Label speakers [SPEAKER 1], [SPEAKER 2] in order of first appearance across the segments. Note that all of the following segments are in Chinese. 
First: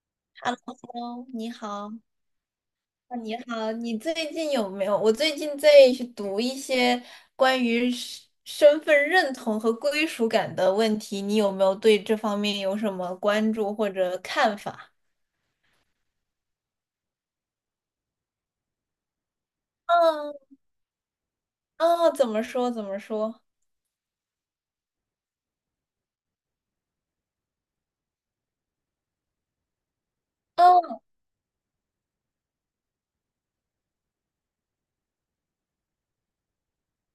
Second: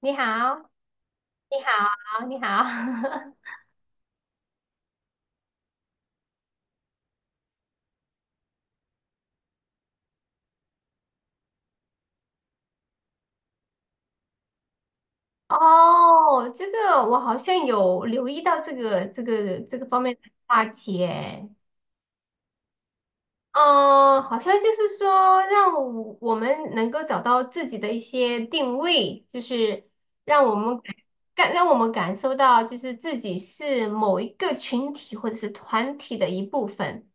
[SPEAKER 1] 你好，
[SPEAKER 2] Hello，你
[SPEAKER 1] 你
[SPEAKER 2] 好，
[SPEAKER 1] 好，你
[SPEAKER 2] 啊
[SPEAKER 1] 好。
[SPEAKER 2] 你好，你最近有没有？我最近在读一些关于身份认同和归属感的问题，你有没有对这方面有什么关注或者看法？
[SPEAKER 1] 哦，这个我好像有留意到这个方面的
[SPEAKER 2] 嗯，
[SPEAKER 1] 话题诶。
[SPEAKER 2] 哦，怎么说？怎么说？
[SPEAKER 1] 嗯，好像就是说让我们能够找到自己的一些定位，就是让我们感
[SPEAKER 2] 哦，
[SPEAKER 1] 让我们感受到就是自己是某一个群体或者是团体的一部分。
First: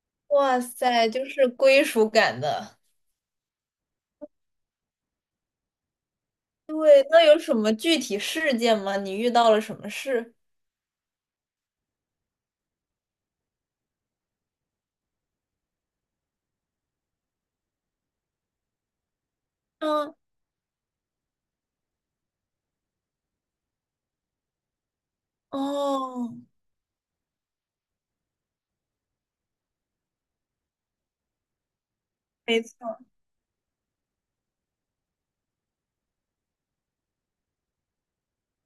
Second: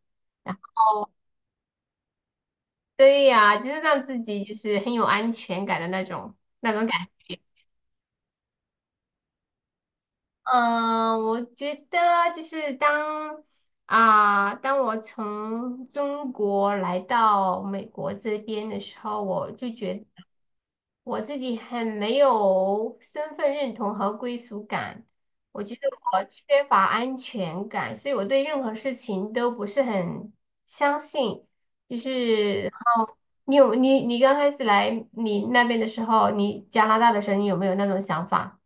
[SPEAKER 1] 啊，
[SPEAKER 2] 哇塞，就是归属感的。
[SPEAKER 1] 对呀，就是让自己就是很有安全感的那种
[SPEAKER 2] 对，
[SPEAKER 1] 感。
[SPEAKER 2] 那有什么具体事件吗？你遇到了什么事？
[SPEAKER 1] 嗯，我觉得就是当我从中国来到美国这边的时候，我就觉得
[SPEAKER 2] 嗯，
[SPEAKER 1] 我自己很没有身份认同和归属感，我觉得我
[SPEAKER 2] 哦，
[SPEAKER 1] 缺乏安全感，所以我对任何事情都不是很相信。就
[SPEAKER 2] 没
[SPEAKER 1] 是
[SPEAKER 2] 错。
[SPEAKER 1] 你有你你刚开始来你那边的时候，你加拿大的时候，你有没有那种想法？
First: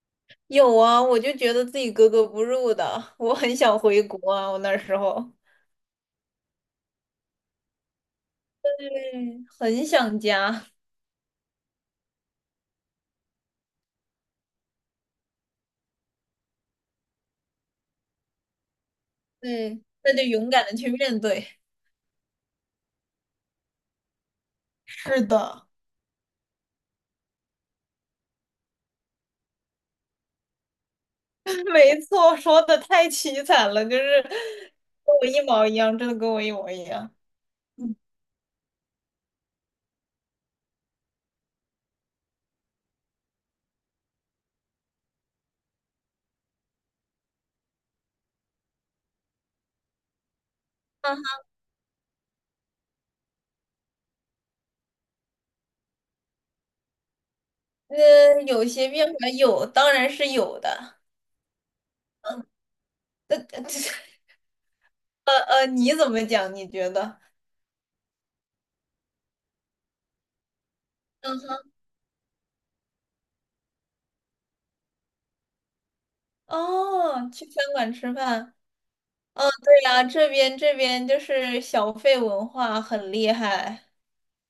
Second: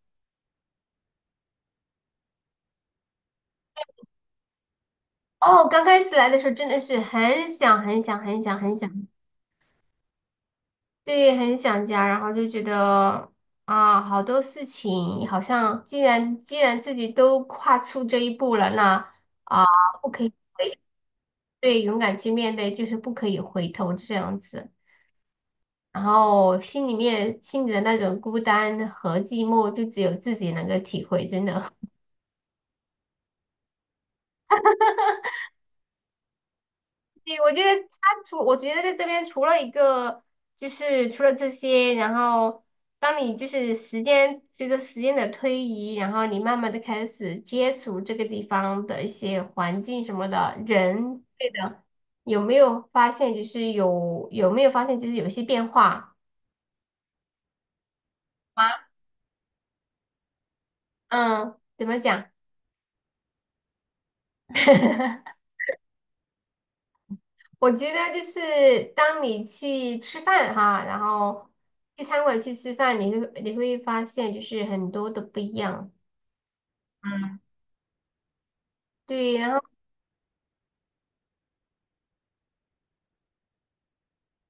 [SPEAKER 2] 有啊，我就觉得自己格格不入的，我很想回国啊，我那时候，
[SPEAKER 1] 哦，刚开始来的时候真的是很想很想很想很想，
[SPEAKER 2] 对，很想家，
[SPEAKER 1] 对，很想家，然后就觉得好多事情好像既然自己都跨出这一步了，那啊，
[SPEAKER 2] 对，
[SPEAKER 1] 不
[SPEAKER 2] 那
[SPEAKER 1] 可
[SPEAKER 2] 就
[SPEAKER 1] 以
[SPEAKER 2] 勇敢的
[SPEAKER 1] 回，
[SPEAKER 2] 去面对。
[SPEAKER 1] 对，勇敢去面对，就是不可以回头这样子。
[SPEAKER 2] 是的，
[SPEAKER 1] 然后心里的那种孤单和寂寞，就只有自己能够体会，真的。
[SPEAKER 2] 没错，说的太凄惨了，就是跟我一毛一样，真的跟我一模一样。
[SPEAKER 1] 对，
[SPEAKER 2] 嗯，
[SPEAKER 1] 我觉得在这边除了一个，就是除了这些，然后当你就是时间随着时间的推移，然后你慢慢的开始接触这个地方的一些环境什么的人，对的，有没有发现就是有一些变化
[SPEAKER 2] 那有
[SPEAKER 1] 啊？
[SPEAKER 2] 些变化有，当然是有的。
[SPEAKER 1] 嗯，怎么讲？
[SPEAKER 2] 呃 呃你怎么讲？你觉得？
[SPEAKER 1] 我觉得就是当你去吃饭哈，然
[SPEAKER 2] 嗯
[SPEAKER 1] 后
[SPEAKER 2] 哼，
[SPEAKER 1] 去餐馆去吃饭，你会发现就是很多的不一样。
[SPEAKER 2] 哦，
[SPEAKER 1] 嗯，
[SPEAKER 2] 去餐馆吃饭，
[SPEAKER 1] 对，然后
[SPEAKER 2] 对呀，这边就是小费文化很厉害。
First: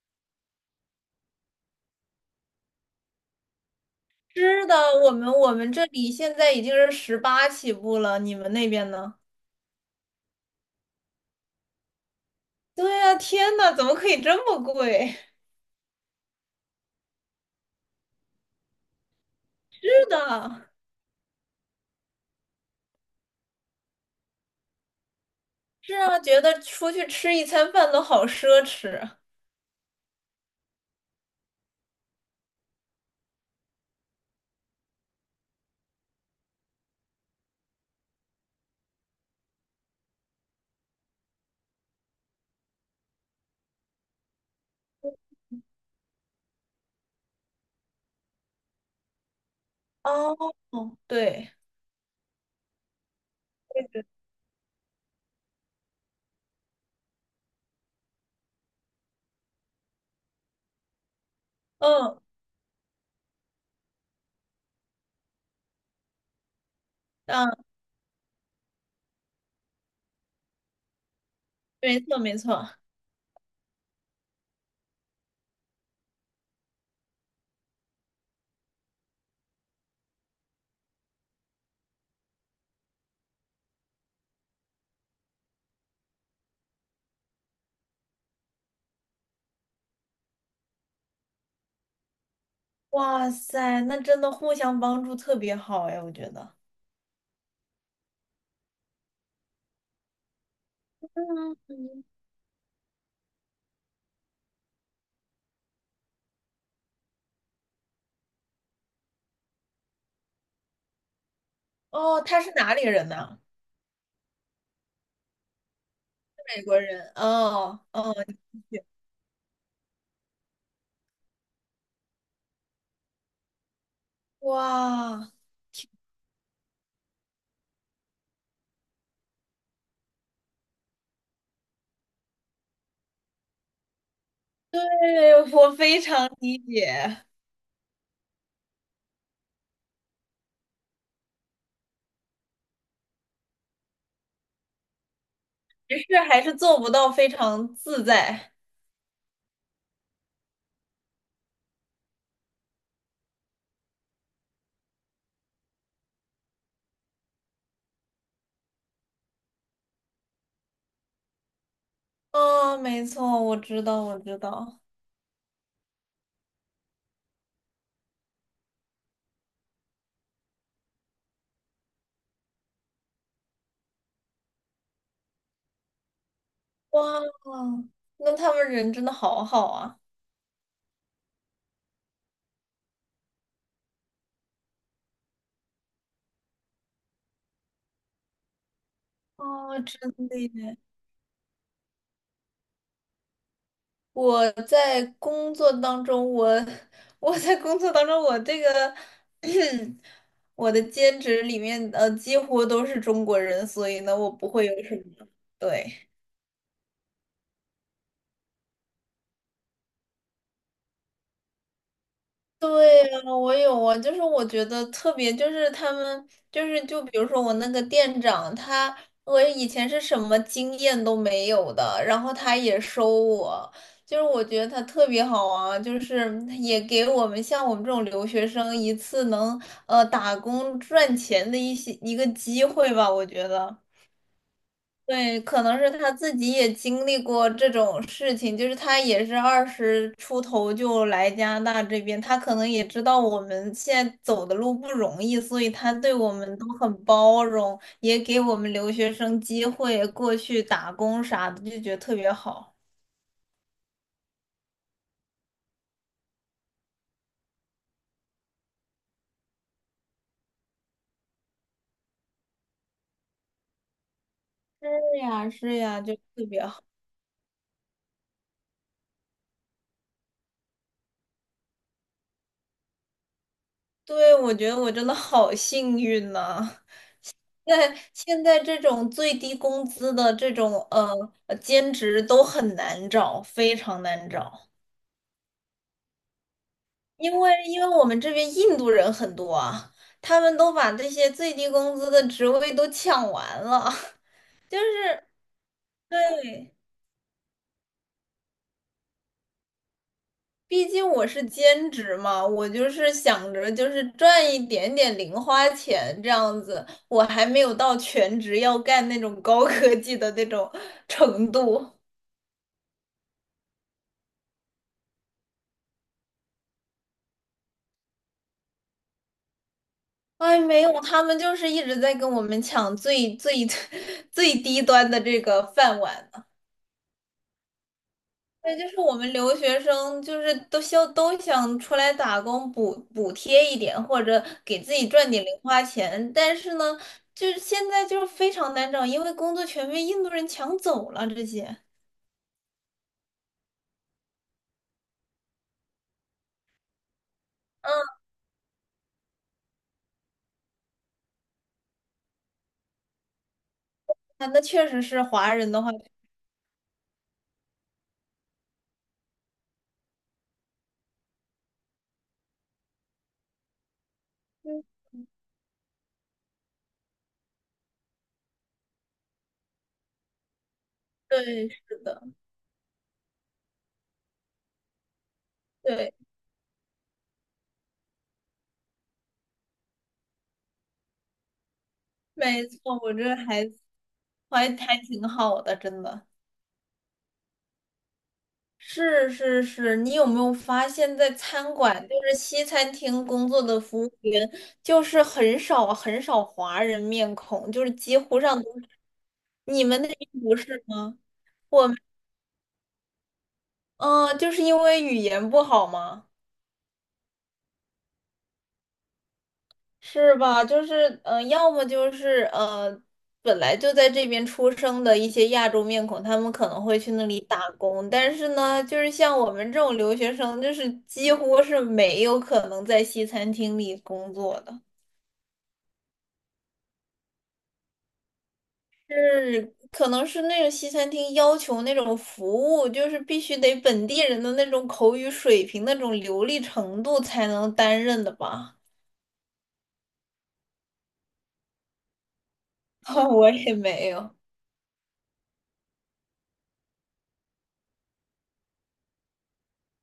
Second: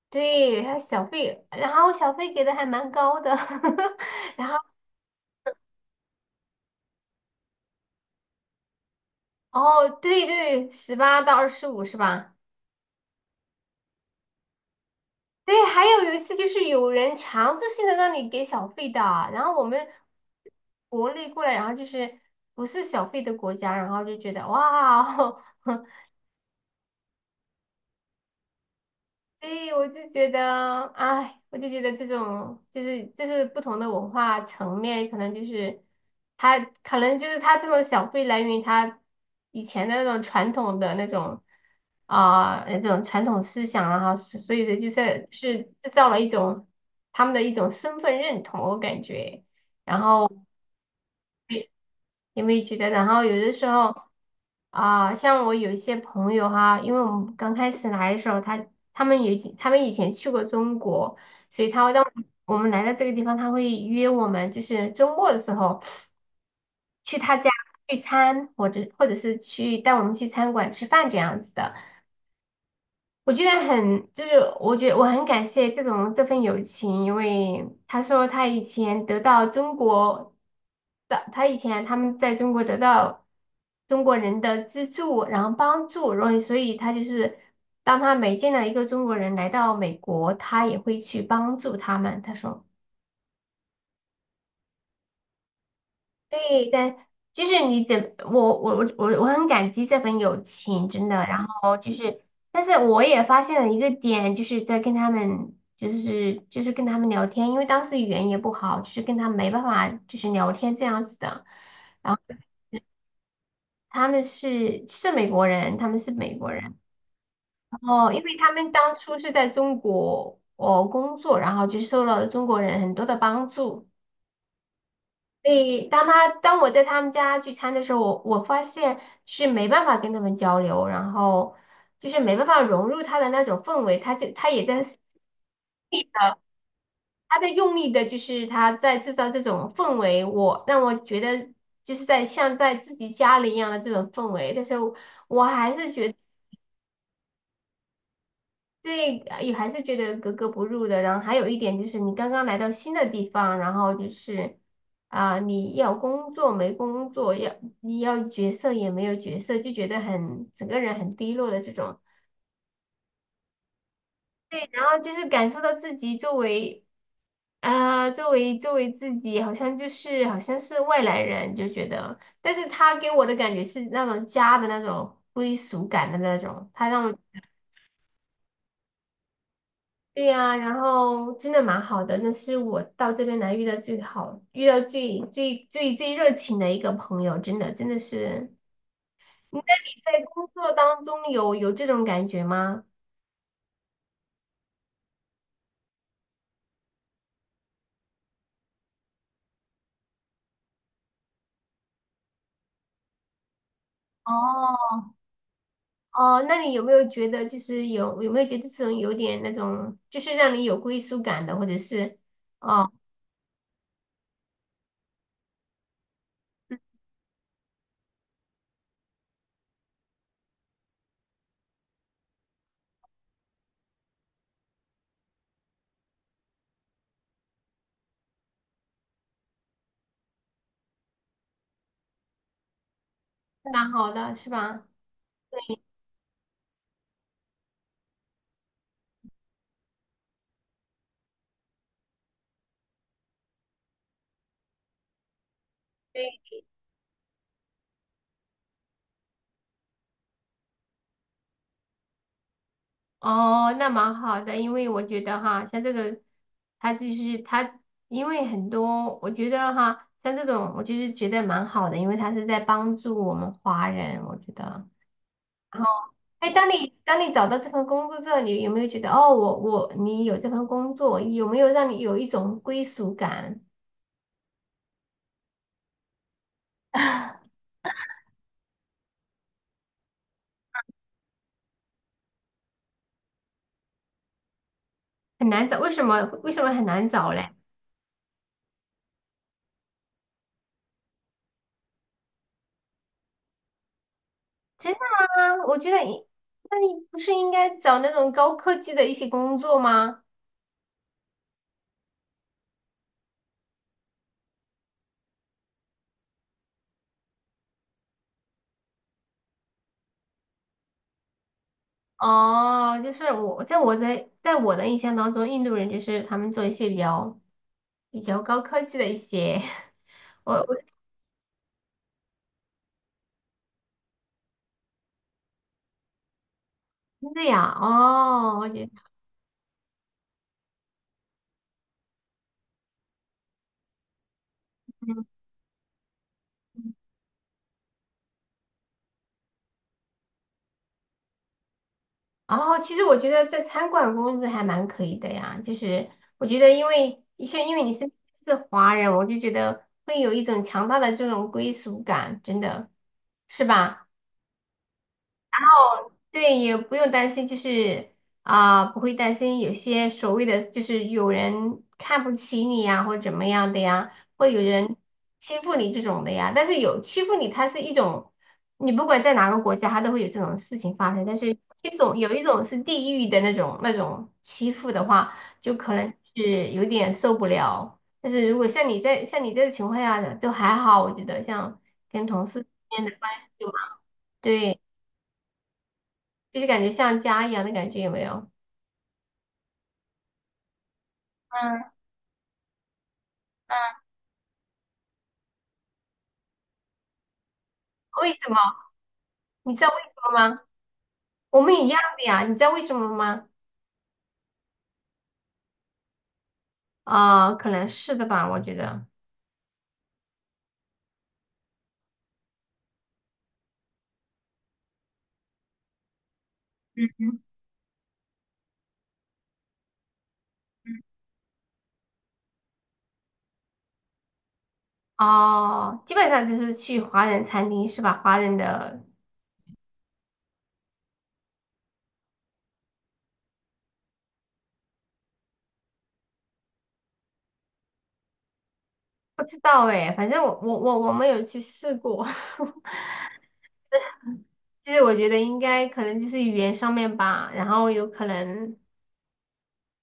[SPEAKER 1] 对，还有小费，然后小费给的还蛮高的，然后
[SPEAKER 2] 是的，我们这里现在已经是18起步了，你们那边呢？
[SPEAKER 1] 哦，对对，18到25是吧？
[SPEAKER 2] 对呀，天呐，怎么可以这么贵？
[SPEAKER 1] 对，还有一次就是有人强制性的让你给小费的，然后我 们
[SPEAKER 2] 是的，
[SPEAKER 1] 国内过来，然后就是不是小费的国家，然后就觉得哇，
[SPEAKER 2] 是啊，觉得出去吃一餐饭都好奢侈。
[SPEAKER 1] 所以我就觉得，哎，我就觉得这种就是不同的文化层面，可能就是他这种小费来源于他以前的那种传统的那种传统思想啊，所以说就是制造了一种他们的一种身份认同，我感觉。然后
[SPEAKER 2] 哦，对，
[SPEAKER 1] 因为觉得？然后有的时候。啊，像我有一些朋友哈，因为我们刚开始来的时候，他们有他们以前去过中国，所以他会当
[SPEAKER 2] 嗯
[SPEAKER 1] 我们来到这个地方，他会约我们，就是周末的时候去他
[SPEAKER 2] 嗯，
[SPEAKER 1] 家聚餐，或者是去带我们去餐馆吃饭这样子的。
[SPEAKER 2] 没错没错。
[SPEAKER 1] 我觉得很，就是我觉得我很感谢这份友情，因为他说他以前他们在中国得到中国人的资助，然后帮助，然后所以他就是当他每见到一个中国人来到美国，他也会去帮助他们。他说。
[SPEAKER 2] 哇塞，那真的互相帮助特别好哎，我觉得。
[SPEAKER 1] 对，但就是你怎我我我我我很感激这份友情，真的。
[SPEAKER 2] 嗯，嗯
[SPEAKER 1] 但是我也发现了一个点，就是在跟他们，就是跟他们聊天，因为当时语言也不好，就是跟他们没办法就是聊天这样子的。然后
[SPEAKER 2] 哦，他是哪里人呢？
[SPEAKER 1] 他们是美国人，他们是美国
[SPEAKER 2] 美
[SPEAKER 1] 人。
[SPEAKER 2] 国人。哦
[SPEAKER 1] 然后
[SPEAKER 2] 哦，
[SPEAKER 1] 因为他们当初是在中国工作，然后就受到了中国人很多的帮助。
[SPEAKER 2] 哇，
[SPEAKER 1] 所以当我在他们家聚餐的时候，我发现是没办法跟他们交流，然后就是没办法融入他的那种氛围，他也在
[SPEAKER 2] 对，我非常理解。
[SPEAKER 1] 他在用力的，就是他在制造这种氛围，让我觉得就是在像在自己家里一样的这种氛围，但是我还是
[SPEAKER 2] 只
[SPEAKER 1] 觉得。
[SPEAKER 2] 是还是做不到非常自在。
[SPEAKER 1] 对，也还是觉得格格不入的。然后还有一点就是，你刚刚来到新的地方，然后就是你要工作没工作，你要角色也没有角色，就觉得整个人很低落的这种。
[SPEAKER 2] 啊，没错，我知道，我知
[SPEAKER 1] 对，
[SPEAKER 2] 道。
[SPEAKER 1] 然后就是感受到自己作为啊、作为作为自己，好像就是好像是外来人，就觉得。但是他给我的感觉是那种家的那种归属感的那种，
[SPEAKER 2] 哇，那他们人真的好好啊！
[SPEAKER 1] 对呀，然后真的蛮好的，那是我到这边来遇到最最最最热情的一个朋友，真的真的是。那
[SPEAKER 2] 哦，
[SPEAKER 1] 你在
[SPEAKER 2] 真的
[SPEAKER 1] 工作
[SPEAKER 2] 耶。
[SPEAKER 1] 当中有这种感觉吗？
[SPEAKER 2] 我在工作当中，我 我在工作当中，我这个 我的兼职里面，几乎都是中国人，所以呢，我不会有
[SPEAKER 1] 哦，
[SPEAKER 2] 什么，对。
[SPEAKER 1] 哦，那你有没有觉得就是有没有觉得这种有点那种，就是让你有归属感的，或者是哦，
[SPEAKER 2] 对呀，我有啊，就是我觉得特别，就是他们，就是就比如说我那个店长，他我以前是什么经验都没有的，然后他也收我，就是我觉得他特别好啊，就是也给我们像我们这种留学生一次能打工赚钱的一些一个机会吧，我觉得。
[SPEAKER 1] 蛮好的是吧？
[SPEAKER 2] 对，可能是他自己也经历过这种事情，就是他也是二十出头就来加拿大这边，他可能也知道我们现在走的路不容易，所以他对我们都很包容，也给我们留学生机会过去打工啥的，就觉得特别好。
[SPEAKER 1] 哦，那蛮好的，因为我觉得哈，像这个，他就是他，因为很多，我觉得哈，像这种，我就是觉得蛮好的，因为他是在帮助我们华人，我觉得。
[SPEAKER 2] 是呀，是
[SPEAKER 1] 然后，
[SPEAKER 2] 呀，就特
[SPEAKER 1] 哎，
[SPEAKER 2] 别
[SPEAKER 1] 当
[SPEAKER 2] 好。
[SPEAKER 1] 你当你找到这份工作之后，你有没有觉得，哦，你有这份工作，有没有让你有一种归属感？
[SPEAKER 2] 对，我觉得我真的好幸运呐、在现在这种最低工资的这种兼职都很难找，非常难找。
[SPEAKER 1] 很难找，为什么很难找
[SPEAKER 2] 因
[SPEAKER 1] 嘞？
[SPEAKER 2] 为因为我们这边印度人很多啊，他们都把这些最低工资的职位都抢完了，就
[SPEAKER 1] 真的
[SPEAKER 2] 是
[SPEAKER 1] 吗？我觉得，
[SPEAKER 2] 对，
[SPEAKER 1] 那你不是应该找那种高科技的一些工作吗？
[SPEAKER 2] 毕竟我是兼职嘛，我就是想着就是赚一点点零花钱这样子，我还没有到全职要干那种高科技的那种程度。
[SPEAKER 1] 哦，就是我在我在在我的印象当中，印度人就是他们做一些比较高科技的一些，我
[SPEAKER 2] 哎，
[SPEAKER 1] 我
[SPEAKER 2] 没
[SPEAKER 1] 是
[SPEAKER 2] 有，他们就是一直在跟我们抢最最 最低端的这个饭碗。
[SPEAKER 1] 这样哦，我
[SPEAKER 2] 对，
[SPEAKER 1] 觉
[SPEAKER 2] 就
[SPEAKER 1] 得
[SPEAKER 2] 是我们留学生，就是都想出来打工补贴一点，或者给自己赚点零花钱。但是呢，就是现在就是非常难找，因为工作全被印度人抢走了这些。
[SPEAKER 1] 哦，其实我觉得在餐馆工资还蛮可以的呀，就是我觉得因为你是
[SPEAKER 2] 嗯，
[SPEAKER 1] 是华人，我就觉得会有一种强大的这种归属感，真的是吧？
[SPEAKER 2] 啊那确实是华人的话，
[SPEAKER 1] 对，也不用担心，不会担心有些所谓的就是有人看不起你呀，或者怎么样的呀，会有
[SPEAKER 2] 嗯
[SPEAKER 1] 人欺负你这种的呀。但是有欺负你，它是一种，你不管在哪个国家，它都会有这种事情发生。但是
[SPEAKER 2] 对，
[SPEAKER 1] 一
[SPEAKER 2] 是
[SPEAKER 1] 种
[SPEAKER 2] 的，
[SPEAKER 1] 有一种是地域的那种欺负的话，就可能
[SPEAKER 2] 对，
[SPEAKER 1] 是有点受不了。但是如果像你这个情况下的，都还好，我觉得像跟同事
[SPEAKER 2] 没
[SPEAKER 1] 之
[SPEAKER 2] 错，
[SPEAKER 1] 间的
[SPEAKER 2] 我
[SPEAKER 1] 关
[SPEAKER 2] 这
[SPEAKER 1] 系就
[SPEAKER 2] 还
[SPEAKER 1] 蛮
[SPEAKER 2] 还
[SPEAKER 1] 对。
[SPEAKER 2] 还挺好的，真的。
[SPEAKER 1] 就是感觉像家一样的感觉，有没有？
[SPEAKER 2] 是是是，你有没有发现，在餐
[SPEAKER 1] 嗯，
[SPEAKER 2] 馆，就是西餐厅工作的
[SPEAKER 1] 嗯。
[SPEAKER 2] 服务员，就是很少很少华人面孔，就是几
[SPEAKER 1] 为
[SPEAKER 2] 乎
[SPEAKER 1] 什么？
[SPEAKER 2] 上都是
[SPEAKER 1] 你知
[SPEAKER 2] 你
[SPEAKER 1] 道为
[SPEAKER 2] 们那
[SPEAKER 1] 什
[SPEAKER 2] 边
[SPEAKER 1] 么
[SPEAKER 2] 不
[SPEAKER 1] 吗？
[SPEAKER 2] 是吗？
[SPEAKER 1] 我们
[SPEAKER 2] 我
[SPEAKER 1] 一
[SPEAKER 2] 们
[SPEAKER 1] 样的呀，你知道为什么吗？
[SPEAKER 2] 嗯、就是因为语言不好吗？
[SPEAKER 1] 可能是的吧，我觉得。
[SPEAKER 2] 是吧？就是，要么就是本来就在这边出生的一些亚洲面孔，他们可能会去那
[SPEAKER 1] 嗯
[SPEAKER 2] 里打工，但是呢，就是像我们这种留学生，就是几乎是没有可能在西餐厅里工作的。
[SPEAKER 1] 哦，基本上就是去华人餐厅是吧？华人的
[SPEAKER 2] 是，可能是那种西餐厅要求那种服务，就是必须得本地人的那种口语水平、那种流利程度才能担任的吧？
[SPEAKER 1] 不知道哎，反正我没有去试过。
[SPEAKER 2] 我也没有，
[SPEAKER 1] 其实我觉得应该可能就是语言上面吧，然后有可能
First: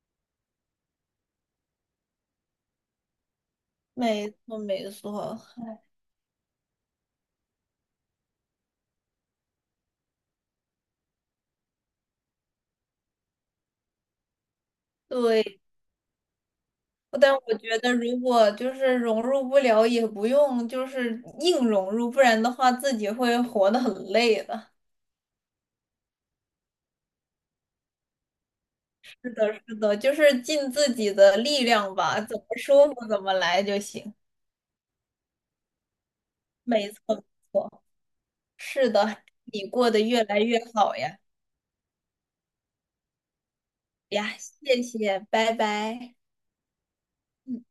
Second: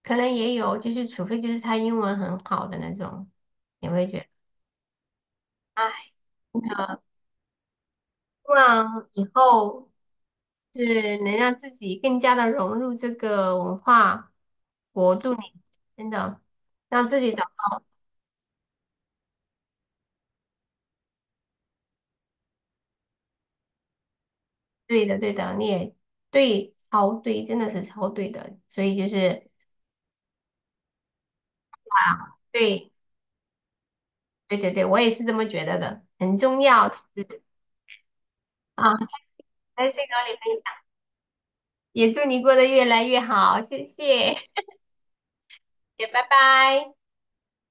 [SPEAKER 1] 可能也有，就是除非就是他英文很好的那种，也会觉得，
[SPEAKER 2] 没错没错，
[SPEAKER 1] 哎，那希望以后。是能让自己更加的融入这个文化国度里，
[SPEAKER 2] 对。
[SPEAKER 1] 真的让自己
[SPEAKER 2] 但
[SPEAKER 1] 找
[SPEAKER 2] 我觉得如果就是融入不了，也不用就是硬融入，不然的话自己会活得很累的。
[SPEAKER 1] 对的，对的，你也对，超对，真的是超对的，所以
[SPEAKER 2] 是的，是的，就是尽自己的力量吧，怎么舒
[SPEAKER 1] 对，
[SPEAKER 2] 服怎么来就行。
[SPEAKER 1] 对对对，我也是这么觉得的，很重要，
[SPEAKER 2] 没错，没错。是
[SPEAKER 1] 啊，
[SPEAKER 2] 的，你
[SPEAKER 1] 开
[SPEAKER 2] 过得
[SPEAKER 1] 心
[SPEAKER 2] 越
[SPEAKER 1] 和你
[SPEAKER 2] 来
[SPEAKER 1] 分
[SPEAKER 2] 越
[SPEAKER 1] 享，
[SPEAKER 2] 好呀！
[SPEAKER 1] 也祝你过得越来越好，谢谢，
[SPEAKER 2] 呀，谢谢，拜
[SPEAKER 1] 也
[SPEAKER 2] 拜。
[SPEAKER 1] 拜拜。
[SPEAKER 2] 嗯。